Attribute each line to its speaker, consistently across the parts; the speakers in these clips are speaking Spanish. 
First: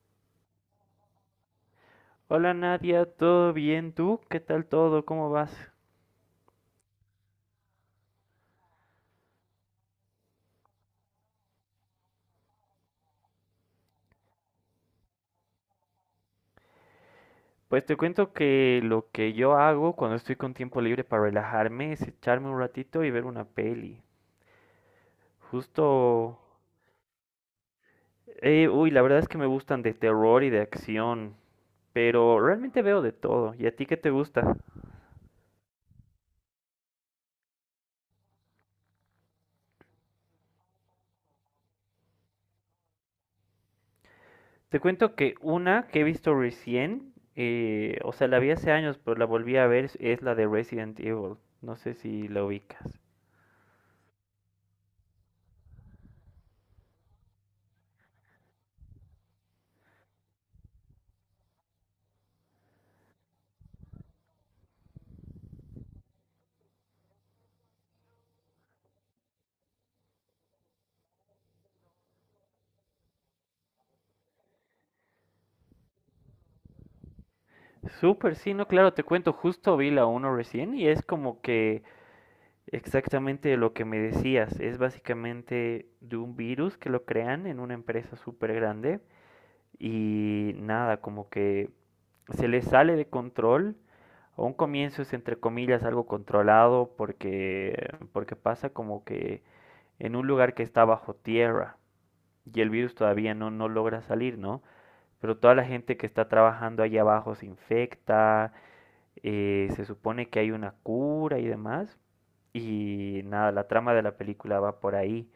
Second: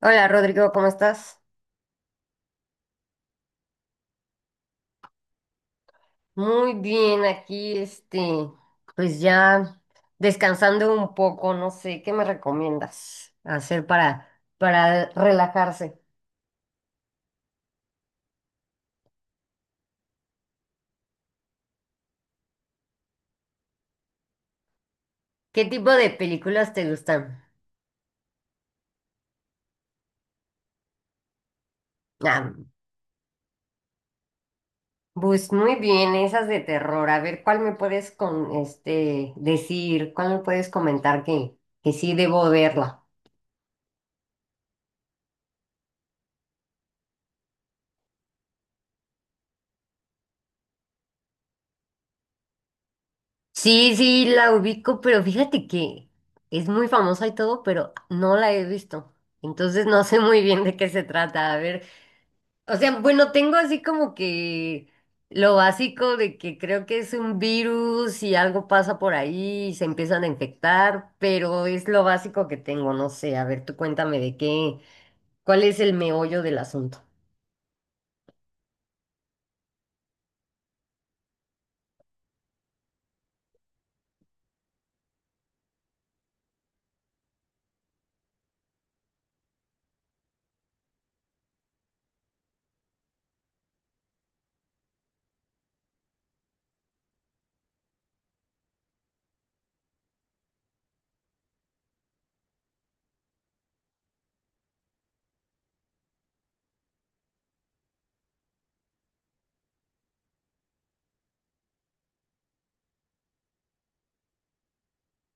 Speaker 1: Hola Rodrigo, ¿cómo estás?
Speaker 2: Hola Nadia, ¿todo bien? ¿Tú? ¿Qué tal todo? ¿Cómo vas?
Speaker 1: Muy bien, aquí pues ya descansando un poco, no sé, ¿qué me recomiendas hacer para relajarse?
Speaker 2: Pues te cuento que lo que yo hago cuando estoy con tiempo libre para relajarme es echarme un ratito y ver una peli.
Speaker 1: ¿Qué tipo de
Speaker 2: Justo,
Speaker 1: películas te gustan?
Speaker 2: uy, la verdad es que me gustan de terror y de acción, pero
Speaker 1: Ah,
Speaker 2: realmente veo de todo. ¿Y a ti qué te gusta?
Speaker 1: pues muy bien, esas de terror. A ver, ¿cuál me puedes con este decir? ¿Cuál me puedes comentar que sí debo verla?
Speaker 2: Te cuento que una que he visto recién, o sea, la vi hace años, pero la volví a ver, es la de Resident Evil. No sé si la ubicas.
Speaker 1: Sí, sí, la ubico, pero fíjate que es muy famosa y todo, pero no la he visto. Entonces no sé muy bien de qué se trata. A ver, o sea, bueno, tengo así como que lo básico de que creo que es un virus y algo pasa por ahí y se empiezan a infectar, pero es lo básico que tengo, no sé. A ver, tú cuéntame de cuál es el meollo del asunto.
Speaker 2: Súper, sí, no, claro, te cuento, justo vi la uno recién y es como que exactamente lo que me decías, es básicamente de un virus que lo crean en una empresa súper grande y nada, como que se les sale de control, a un comienzo es entre comillas algo controlado, porque pasa como que en un lugar que está bajo tierra y el virus todavía no, no logra salir, ¿no? Pero toda la gente que está trabajando ahí abajo se infecta, se supone que hay una cura y demás. Y nada, la trama de la película va por ahí,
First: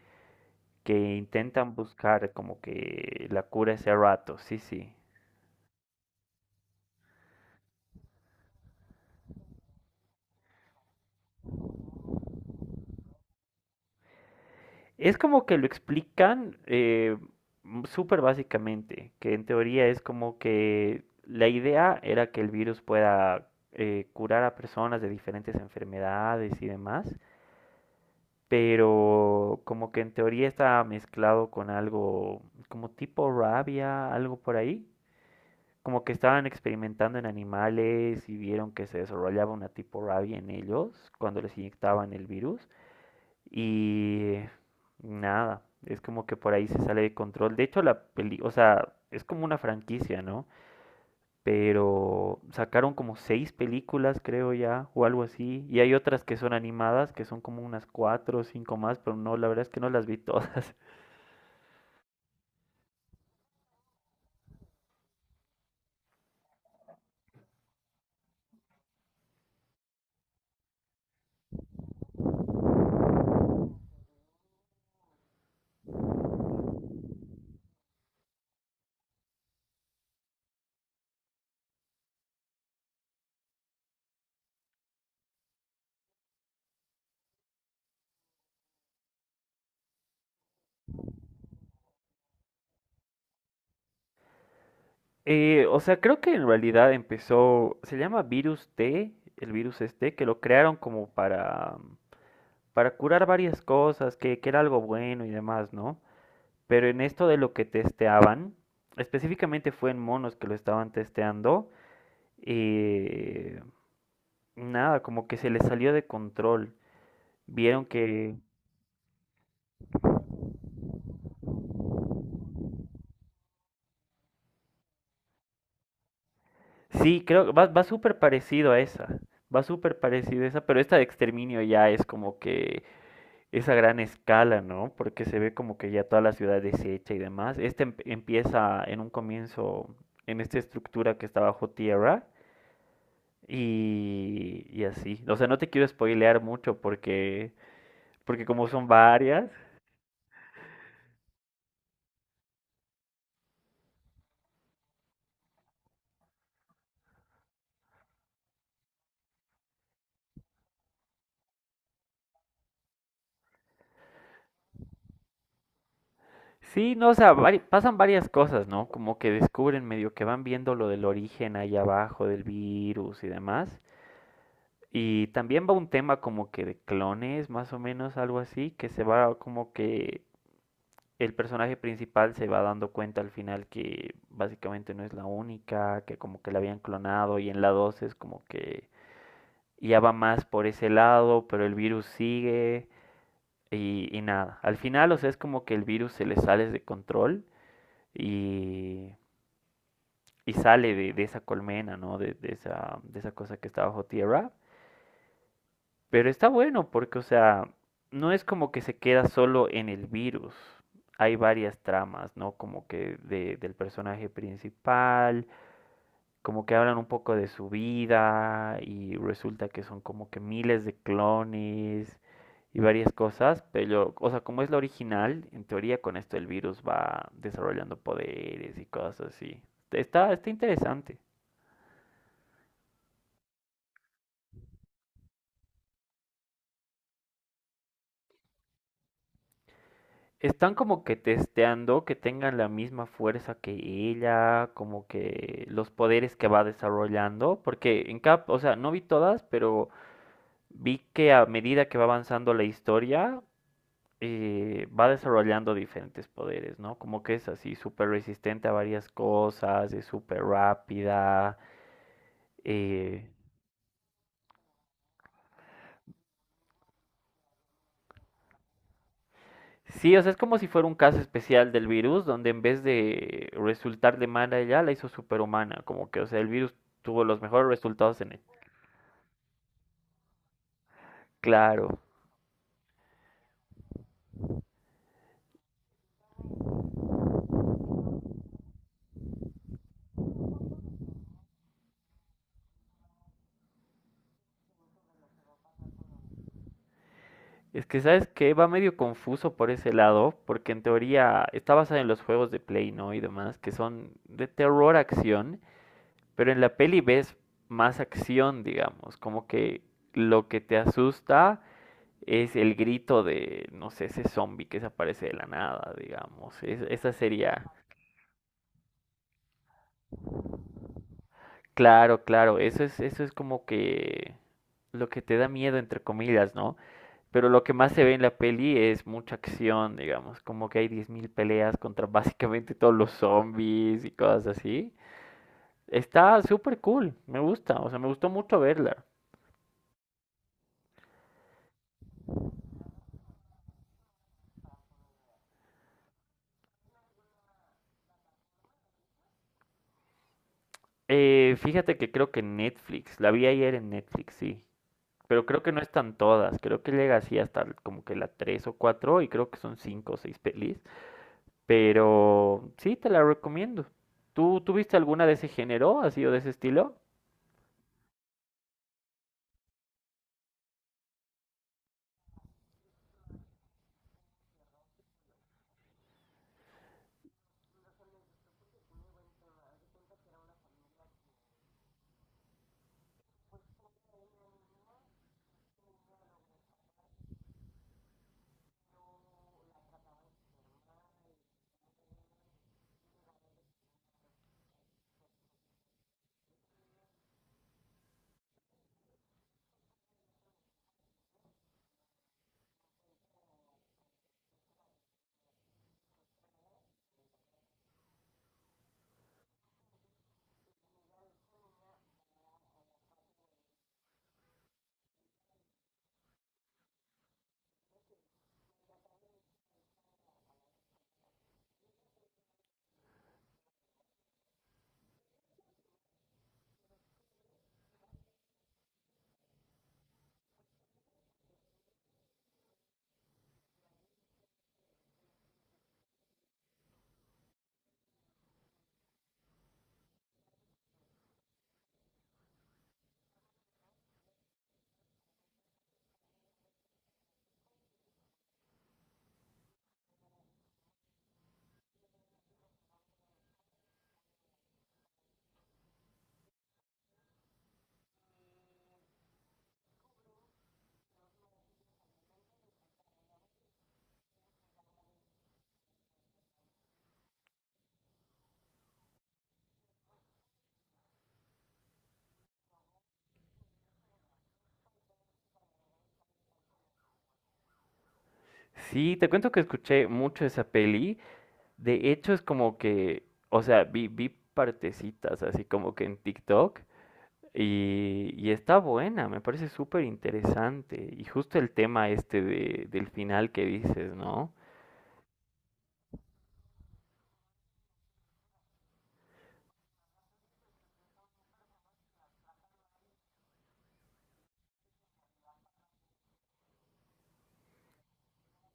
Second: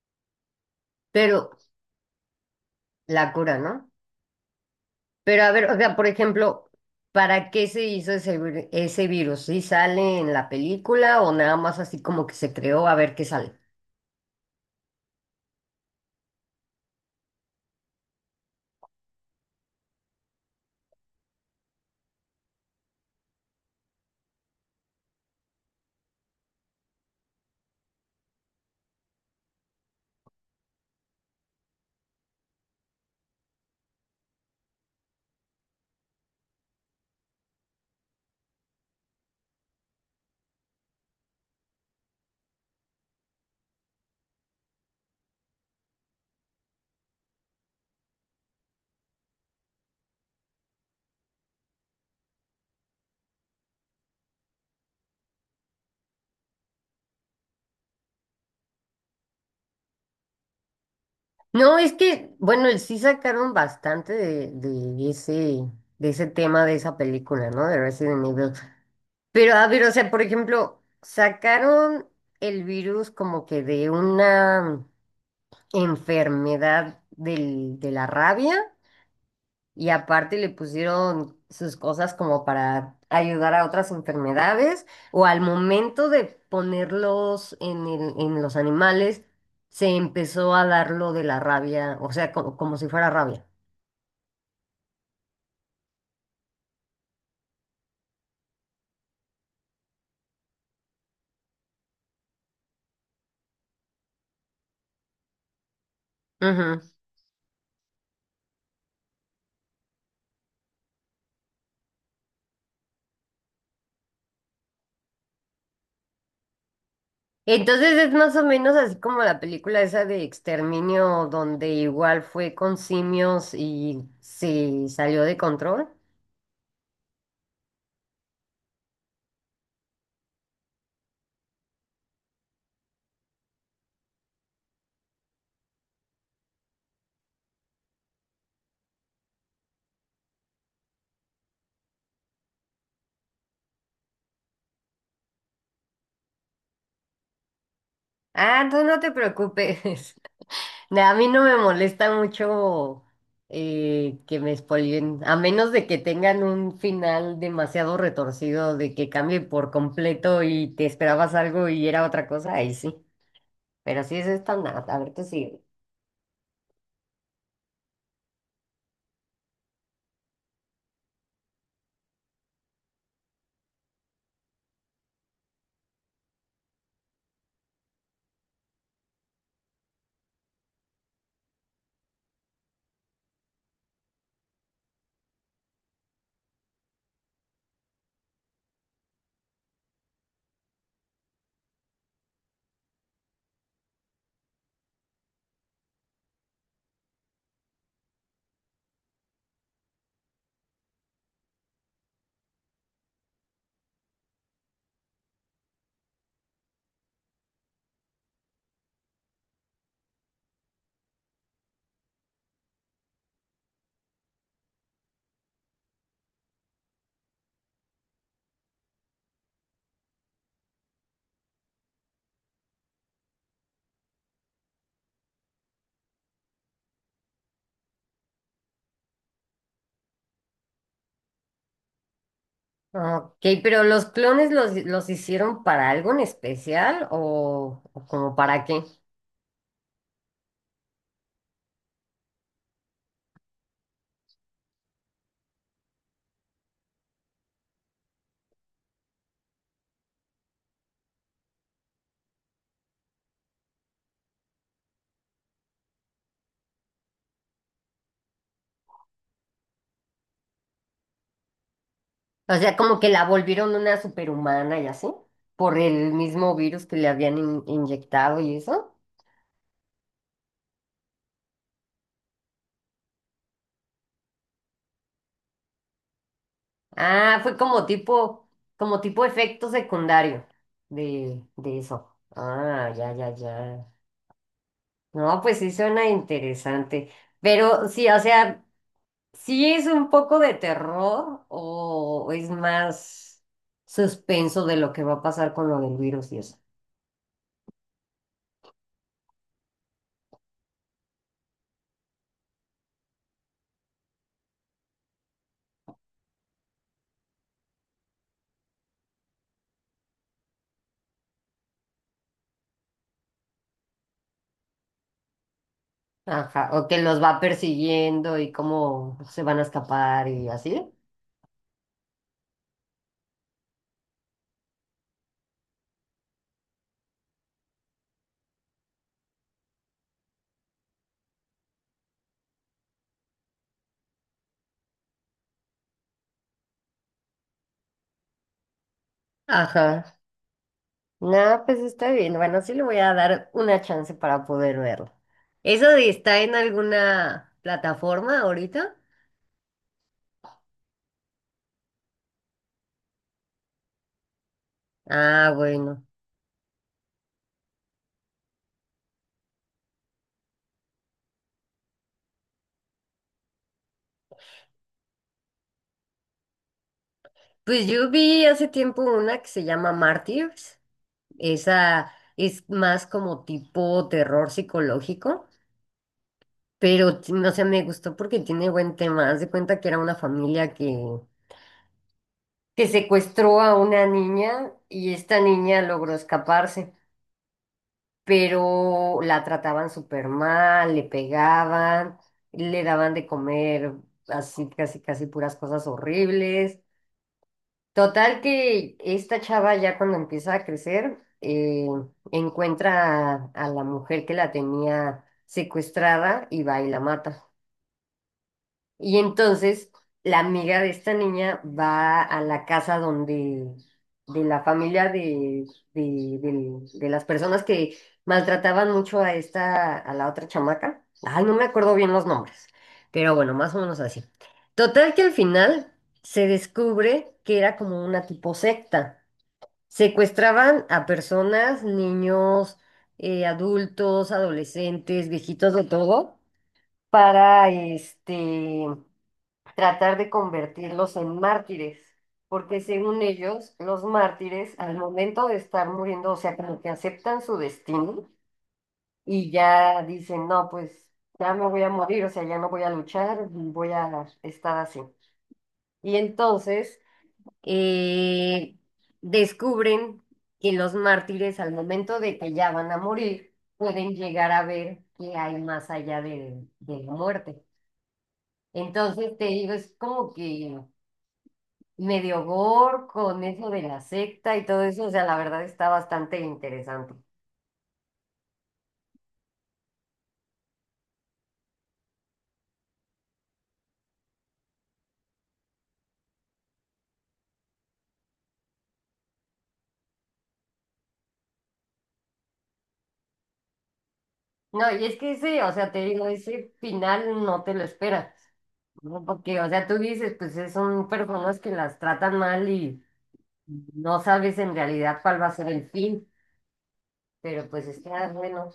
Speaker 2: que
Speaker 1: Pero
Speaker 2: intentan buscar como que
Speaker 1: la
Speaker 2: la
Speaker 1: cura,
Speaker 2: cura
Speaker 1: ¿no?
Speaker 2: ese rato, sí, sí.
Speaker 1: Pero a ver, o sea, por ejemplo, ¿para qué se hizo ese virus? ¿Sí sale en la película o nada más así como que se creó a ver qué sale?
Speaker 2: Es como que lo explican, súper básicamente, que en teoría es como que la idea era que el virus pueda, curar a personas de diferentes enfermedades y demás, pero como que en teoría está mezclado con algo como tipo rabia, algo por ahí, como que estaban experimentando en animales y vieron que se desarrollaba una tipo rabia en ellos cuando les inyectaban el virus. Y nada, es como que por ahí se sale de control. De hecho, la peli, o sea, es como una franquicia, ¿no? Pero sacaron como seis películas, creo ya, o algo así. Y hay otras que son animadas, que son como unas cuatro o cinco más, pero no, la verdad es que no las vi todas.
Speaker 1: No, es que, bueno, sí sacaron bastante de ese tema de esa película, ¿no? De Resident Evil. Pero a ver, o sea, por ejemplo, sacaron el virus como que de una enfermedad de la rabia. Y aparte le pusieron sus cosas como para ayudar a otras enfermedades o al momento de ponerlos en en los animales, se empezó a dar lo de la rabia, o sea, si fuera rabia.
Speaker 2: O sea, creo que en realidad empezó, se llama virus T, el virus este, que lo crearon como para curar varias cosas, que era algo bueno y demás, ¿no?
Speaker 1: Ujú.
Speaker 2: Pero en esto de lo que testeaban, específicamente fue en monos que lo estaban testeando, eh, nada, como que se les salió de control. Vieron
Speaker 1: Entonces es más
Speaker 2: que...
Speaker 1: o menos así como la película esa de Exterminio, donde igual fue con simios y se salió de control.
Speaker 2: Sí, creo que va súper parecido a esa, pero esta de exterminio ya es como que esa gran escala, ¿no? Porque se ve como que ya toda la ciudad deshecha y demás. Este empieza en un comienzo en esta estructura que está bajo tierra, y así. O sea, no te quiero spoilear mucho, porque como
Speaker 1: Ah, tú
Speaker 2: son
Speaker 1: no te
Speaker 2: varias.
Speaker 1: preocupes. No, a mí no me molesta mucho que me spoileen, a menos de que tengan un final demasiado retorcido, de que cambie por completo y te esperabas algo y era otra cosa, ahí sí. Pero sí es estándar, a ver, tú sigue.
Speaker 2: Sí, no, o sea, pasan varias cosas, ¿no? Como que descubren medio que van viendo lo del origen ahí abajo del virus y demás. Y también va un tema como que de clones, más o menos, algo así, que se va como que el personaje principal se va dando cuenta al final que básicamente no es la única, que como que la habían clonado, y en la 2 es como que ya va más por ese lado, pero el virus sigue, y nada. Al final, o sea, es como que el virus se le sale de control y, y sale de esa colmena, ¿no? De esa cosa que está bajo tierra. Pero está bueno porque, o sea, no es como que se queda solo en el virus. Hay varias tramas, ¿no? Como que del personaje principal, como que hablan un poco de su vida y resulta que son como que miles de clones y varias cosas, pero, o sea, como es la original, en teoría con esto el virus va desarrollando poderes y cosas así. Está interesante.
Speaker 1: Ok, pero ¿los clones los hicieron para algo en especial o como para qué?
Speaker 2: Están como que testeando que tengan la misma fuerza que ella, como que los poderes que va desarrollando, porque en Cap, o sea, no vi todas, pero vi que a medida que va avanzando la historia, va desarrollando diferentes poderes, ¿no? Como que es así, súper resistente a varias cosas, es súper rápida.
Speaker 1: O sea, como que la
Speaker 2: eh,
Speaker 1: volvieron una superhumana y así, por el mismo virus que le habían inyectado y eso.
Speaker 2: Sí, o sea, es como si fuera un caso especial del virus, donde en vez de resultarle mala a ella, la hizo superhumana. Como que, o sea, el virus tuvo
Speaker 1: Ah,
Speaker 2: los
Speaker 1: fue
Speaker 2: mejores resultados en él.
Speaker 1: como tipo efecto secundario de
Speaker 2: Claro.
Speaker 1: eso. Ah, ya, ya, ya. No, pues sí suena interesante. Pero sí, o sea, sí es un poco de terror o es más suspenso de lo que va a pasar con lo del virus y eso.
Speaker 2: Es que, ¿sabes qué? Va medio confuso por ese lado, porque en teoría está basada en los juegos de Play, ¿no? Y demás, que son de terror acción, pero en la peli ves más acción, digamos. Como que lo que te asusta es el grito de, no sé, ese zombie que se aparece de la nada, digamos.
Speaker 1: Ajá, o que
Speaker 2: Esa
Speaker 1: los va
Speaker 2: sería.
Speaker 1: persiguiendo y cómo se van a escapar y así.
Speaker 2: Claro, claro, eso es como que lo que te da miedo, entre comillas, ¿no? Pero lo que más se ve en la peli es mucha acción, digamos, como que hay 10,000 peleas contra básicamente todos los zombies y cosas así. Está súper cool, me gusta, o sea, me gustó mucho verla.
Speaker 1: Ajá. No, pues está bien. Bueno, sí le voy a dar una chance para poder verlo. ¿Eso de está en alguna plataforma ahorita?
Speaker 2: Fíjate que creo que Netflix, la vi ayer en Netflix, sí, pero
Speaker 1: Ah,
Speaker 2: creo que no
Speaker 1: bueno.
Speaker 2: están todas, creo que llega así hasta como que la 3 o cuatro, y creo que son 5 o 6 pelis. Pero sí, te la recomiendo. ¿Tú tuviste alguna de ese género, así, o de ese estilo?
Speaker 1: Pues yo vi hace tiempo una que se llama Martyrs. Esa es más como tipo terror psicológico, pero no sé, me gustó porque tiene buen tema. Haz de cuenta que era una familia que secuestró a una niña y esta niña logró escaparse, pero la trataban súper mal, le pegaban, le daban de comer así, casi, casi puras cosas horribles. Total que esta chava ya cuando empieza a crecer, encuentra a la mujer que la tenía secuestrada y va y la mata. Y entonces la amiga de esta niña va a la casa donde, de la familia de las personas que maltrataban mucho a esta, a la otra chamaca. Ay, no me acuerdo bien los nombres, pero bueno, más o menos así. Total que al final se descubre que era como una tipo secta. Secuestraban a personas, niños, adultos, adolescentes, viejitos de todo, para tratar de convertirlos en mártires, porque según ellos, los mártires al momento de estar muriendo, o sea, como que aceptan su destino y ya dicen, no, pues ya me voy a morir, o sea, ya no voy a luchar, voy a estar así. Y entonces eh, descubren que los mártires al momento de que ya van a morir, pueden llegar a ver qué hay más allá de la muerte. Entonces te digo, es como que medio gore con eso de la secta y todo eso, o sea, la verdad está bastante interesante.
Speaker 2: Sí, te cuento que escuché mucho esa peli. De hecho, es como que, o sea, vi partecitas así como que en TikTok, y está buena, me parece súper interesante. Y justo el tema este del final que dices, ¿no?
Speaker 1: No, y es que ese, o sea, te digo, ese final no te lo esperas, ¿no? Porque, o sea, tú dices, pues son personas que las tratan mal y no sabes en realidad cuál va a ser el fin, pero pues está bueno.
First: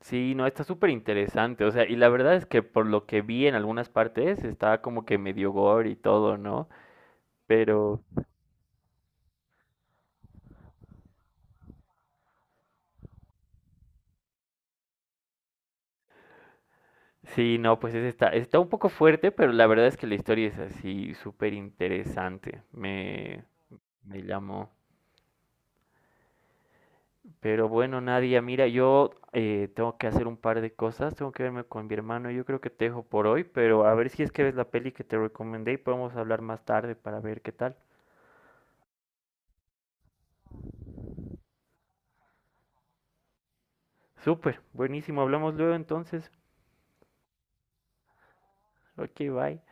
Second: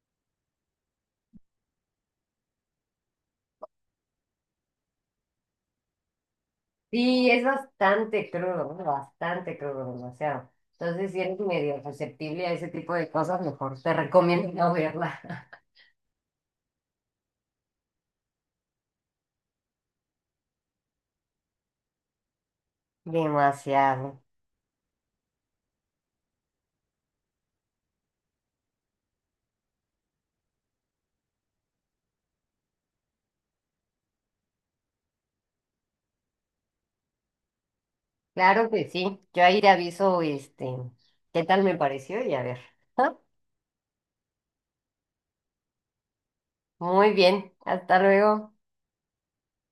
Speaker 2: Sí, no, está súper interesante. O sea, y la verdad es que por lo que vi en algunas partes está como que medio gore y todo, ¿no?
Speaker 1: Sí, es
Speaker 2: Pero
Speaker 1: bastante crudo, ¿no? Bastante crudo, o sea, entonces si eres medio susceptible a ese tipo de cosas, mejor te recomiendo no verla.
Speaker 2: sí, no, pues ese está un poco fuerte, pero la verdad es que la historia es así súper interesante. Me,
Speaker 1: Demasiado.
Speaker 2: me llamó. Pero bueno, Nadia, mira, yo tengo que hacer un par de cosas, tengo que verme con mi hermano, yo creo que te dejo por hoy, pero a ver si es que ves la peli que te recomendé y podemos hablar más tarde para ver qué tal.
Speaker 1: Claro que sí. Yo ahí te aviso, este, qué tal me pareció y a ver.
Speaker 2: Súper, buenísimo, hablamos luego entonces.
Speaker 1: Muy bien. Hasta luego.
Speaker 2: Ok, bye.